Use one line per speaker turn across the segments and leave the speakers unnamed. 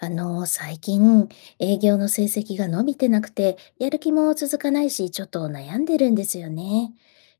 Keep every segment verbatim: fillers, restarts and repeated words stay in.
あの、最近営業の成績が伸びてなくて、やる気も続かないし、ちょっと悩んでるんですよね。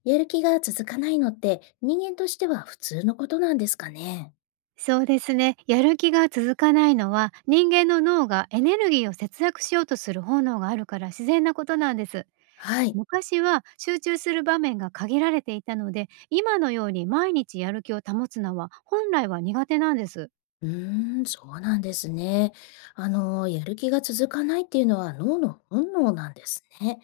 やる気が続かないのって人間としては普通のことなんですかね。
そうですね。やる気が続かないのは人間の脳がエネルギーを節約しようとする本能があるから自然なことなんです。
はい。
昔は集中する場面が限られていたので、今のように毎日やる気を保つのは本来は苦手なんです。
うーん、そうなんですね。あの、やる気が続かないっていうのは脳の本能なんですね。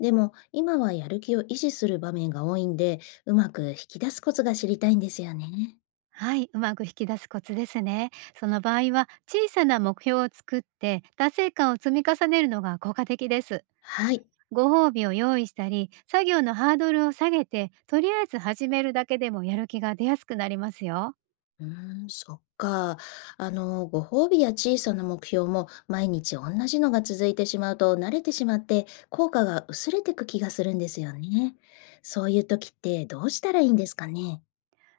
でも、今はやる気を維持する場面が多いんで、うまく引き出すコツが知りたいんですよね。
はい、うまく引き出すコツですね。その場合は小さな目標を作って達成感を積み重ねるのが効果的です。
はい。
ご褒美を用意したり作業のハードルを下げてとりあえず始めるだけでもやる気が出やすくなりますよ。
うーん、そっか。あの、ご褒美や小さな目標も毎日同じのが続いてしまうと慣れてしまって効果が薄れてく気がするんですよね。そういう時ってどうしたらいいんですかね。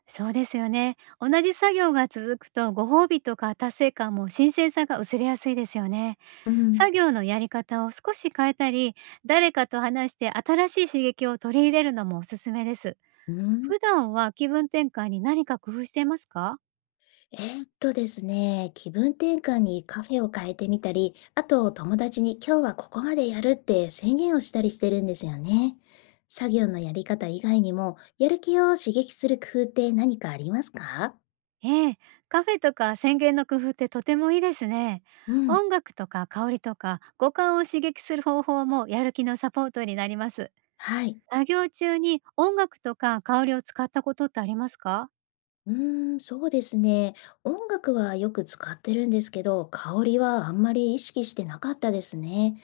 そうですよね。同じ作業が続くとご褒美とか達成感も新鮮さが薄れやすいですよね。
うん、
作業のやり方を少し変えたり、誰かと話して新しい刺激を取り入れるのもおすすめです。
うん、
普段は気分転換に何か工夫していますか？
えーっとですね、気分転換にカフェを変えてみたり、あと友達に今日はここまでやるって宣言をしたりしてるんですよね。作業のやり方以外にも、やる気を刺激する工夫って何かありますか？
ええ、カフェとか宣言の工夫ってとてもいいですね。
うん。
音楽とか香りとか五感を刺激する方法もやる気のサポートになります。
はい。
作業中に音楽とか香りを使ったことってありますか？
うーん、そうですね。音楽はよく使ってるんですけど、香りはあんまり意識してなかったですね。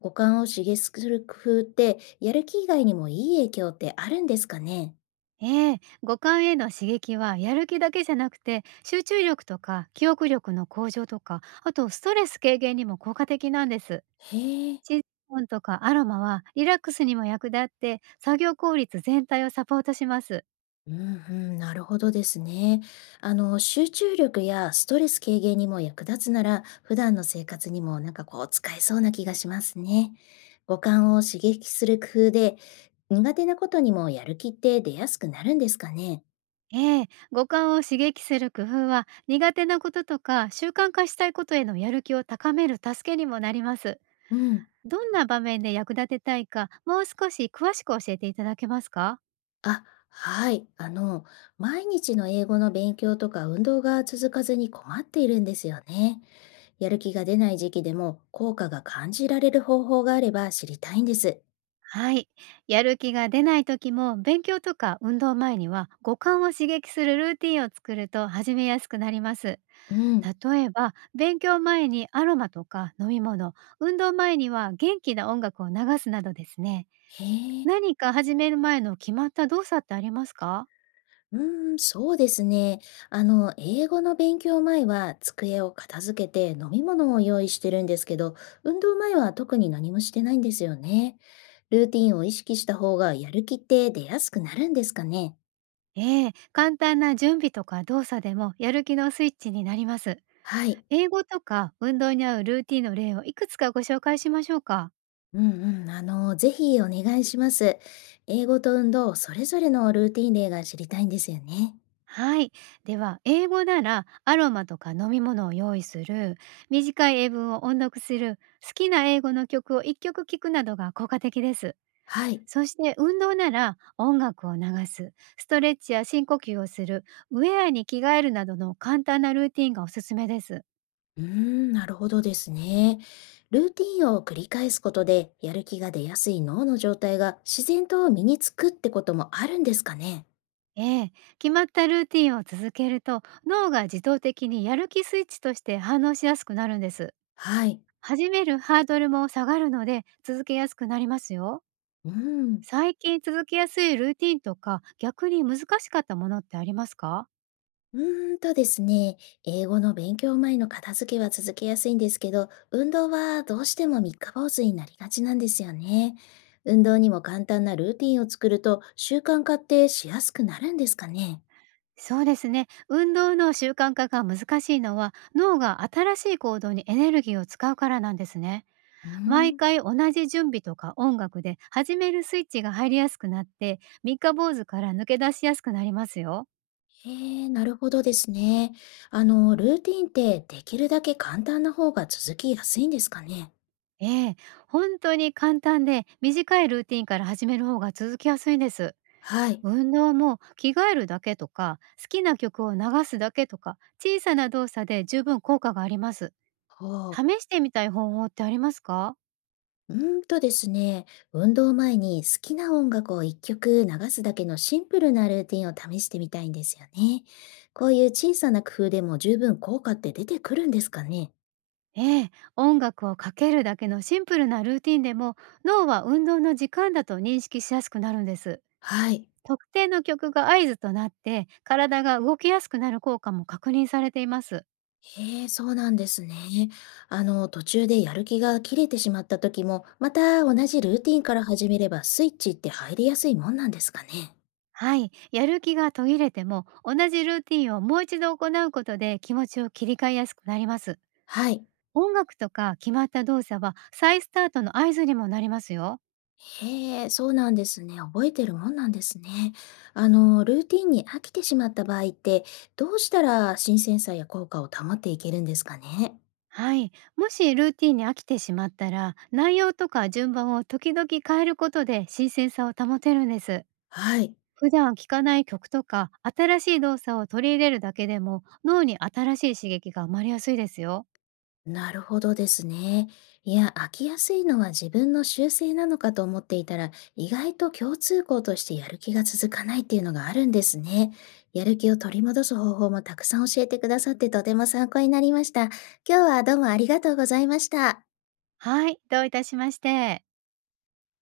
五感を刺激する工夫って、やる気以外にもいい影響ってあるんですかね？
ええ、五感への刺激はやる気だけじゃなくて集中力とか記憶力の向上とか、あとストレス軽減にも効果的なんです。
へえ。
チーンとかアロマはリラックスにも役立って作業効率全体をサポートします。
うんうん、なるほどですね。あの、集中力やストレス軽減にも役立つなら、普段の生活にもなんかこう使えそうな気がしますね。五感を刺激する工夫で、苦手なことにもやる気って出やすくなるんですかね？
ええ、五感を刺激する工夫は苦手なこととか習慣化したいことへのやる気を高める助けにもなります。
うん。
どんな場面で役立てたいか、もう少し詳しく教えていただけますか？
あ、はい。あの、毎日の英語の勉強とか運動が続かずに困っているんですよね。やる気が出ない時期でも効果が感じられる方法があれば知りたいんです。
はい。やる気が出ない時も勉強とか運動前には五感を刺激するルーティンを作ると始めやすくなります。
うん。
例えば勉強前にアロマとか飲み物、運動前には元気な音楽を流すなどですね。
へえ。
何か始める前の決まった動作ってありますか？
うーん、そうですね。あの、英語の勉強前は机を片付けて飲み物を用意してるんですけど、運動前は特に何もしてないんですよね。ルーティンを意識した方がやる気って出やすくなるんですかね。
ええ、簡単な準備とか動作でもやる気のスイッチになります。
はい。
英語とか運動に合うルーティンの例をいくつかご紹介しましょうか。
うんうん、あの、ぜひお願いします。英語と運動、それぞれのルーティン例が知りたいんですよね。
はい。では、英語ならアロマとか飲み物を用意する、短い英文を音読する、好きな英語の曲をいっきょく聴くなどが効果的です。
はい。
そして運動なら音楽を流す、ストレッチや深呼吸をする、ウェアに着替えるなどの簡単なルーティンがおすすめです。
うーん、なるほどですね。ルーティンを繰り返すことで、やる気が出やすい脳の状態が自然と身につくってこともあるんですかね。
ええ、決まったルーティンを続けると脳が自動的にやる気スイッチとして反応しやすくなるんです。
はい。
始めるハードルも下がるので続けやすくなりますよ。
うん。
最近続けやすいルーティンとか、逆に難しかったものってありますか？
うーんとですね、英語の勉強前の片付けは続けやすいんですけど、運動はどうしても三日坊主になりがちなんですよね。運動にも簡単なルーティンを作ると習慣化ってしやすくなるんですかね。
そうですね。運動の習慣化が難しいのは、脳が新しい行動にエネルギーを使うからなんですね。
うー
毎
ん。
回同じ準備とか音楽で始めるスイッチが入りやすくなって、三日坊主から抜け出しやすくなりますよ。
へえ、なるほどですね。あの、ルーティンってできるだけ簡単な方が続きやすいんですかね。
ええ、本当に簡単で短いルーティンから始める方が続きやすいんです。
はい。
運動も着替えるだけとか好きな曲を流すだけとか、小さな動作で十分効果があります。
ほう。
試してみたい方法ってありますか？
うーんとですね、運動前に好きな音楽をいっきょく流すだけのシンプルなルーティンを試してみたいんですよね。こういう小さな工夫でも十分効果って出てくるんですかね。
ええ、音楽をかけるだけのシンプルなルーティンでも脳は運動の時間だと認識しやすくなるんです。
はい。
特定の曲が合図となって体が動きやすくなる効果も確認されています。
へえ、そうなんですね。あの、途中でやる気が切れてしまった時も、また同じルーティンから始めればスイッチって入りやすいもんなんですかね。
はい、やる気が途切れても同じルーティンをもう一度行うことで気持ちを切り替えやすくなります。
はい。
音楽とか決まった動作は再スタートの合図にもなりますよ。
へえ、そうなんですね。覚えてるもんなんですね。あの、ルーティンに飽きてしまった場合って、どうしたら新鮮さや効果を保っていけるんですかね。
はい。もしルーティンに飽きてしまったら、内容とか順番を時々変えることで新鮮さを保てるんです。
はい。
普段聴かない曲とか、新しい動作を取り入れるだけでも、脳に新しい刺激が生まれやすいですよ。
なるほどですね。いや、飽きやすいのは自分の習性なのかと思っていたら、意外と共通項としてやる気が続かないっていうのがあるんですね。やる気を取り戻す方法もたくさん教えてくださってとても参考になりました。今日はどうもありがとうございました。
はい。どういたしまして。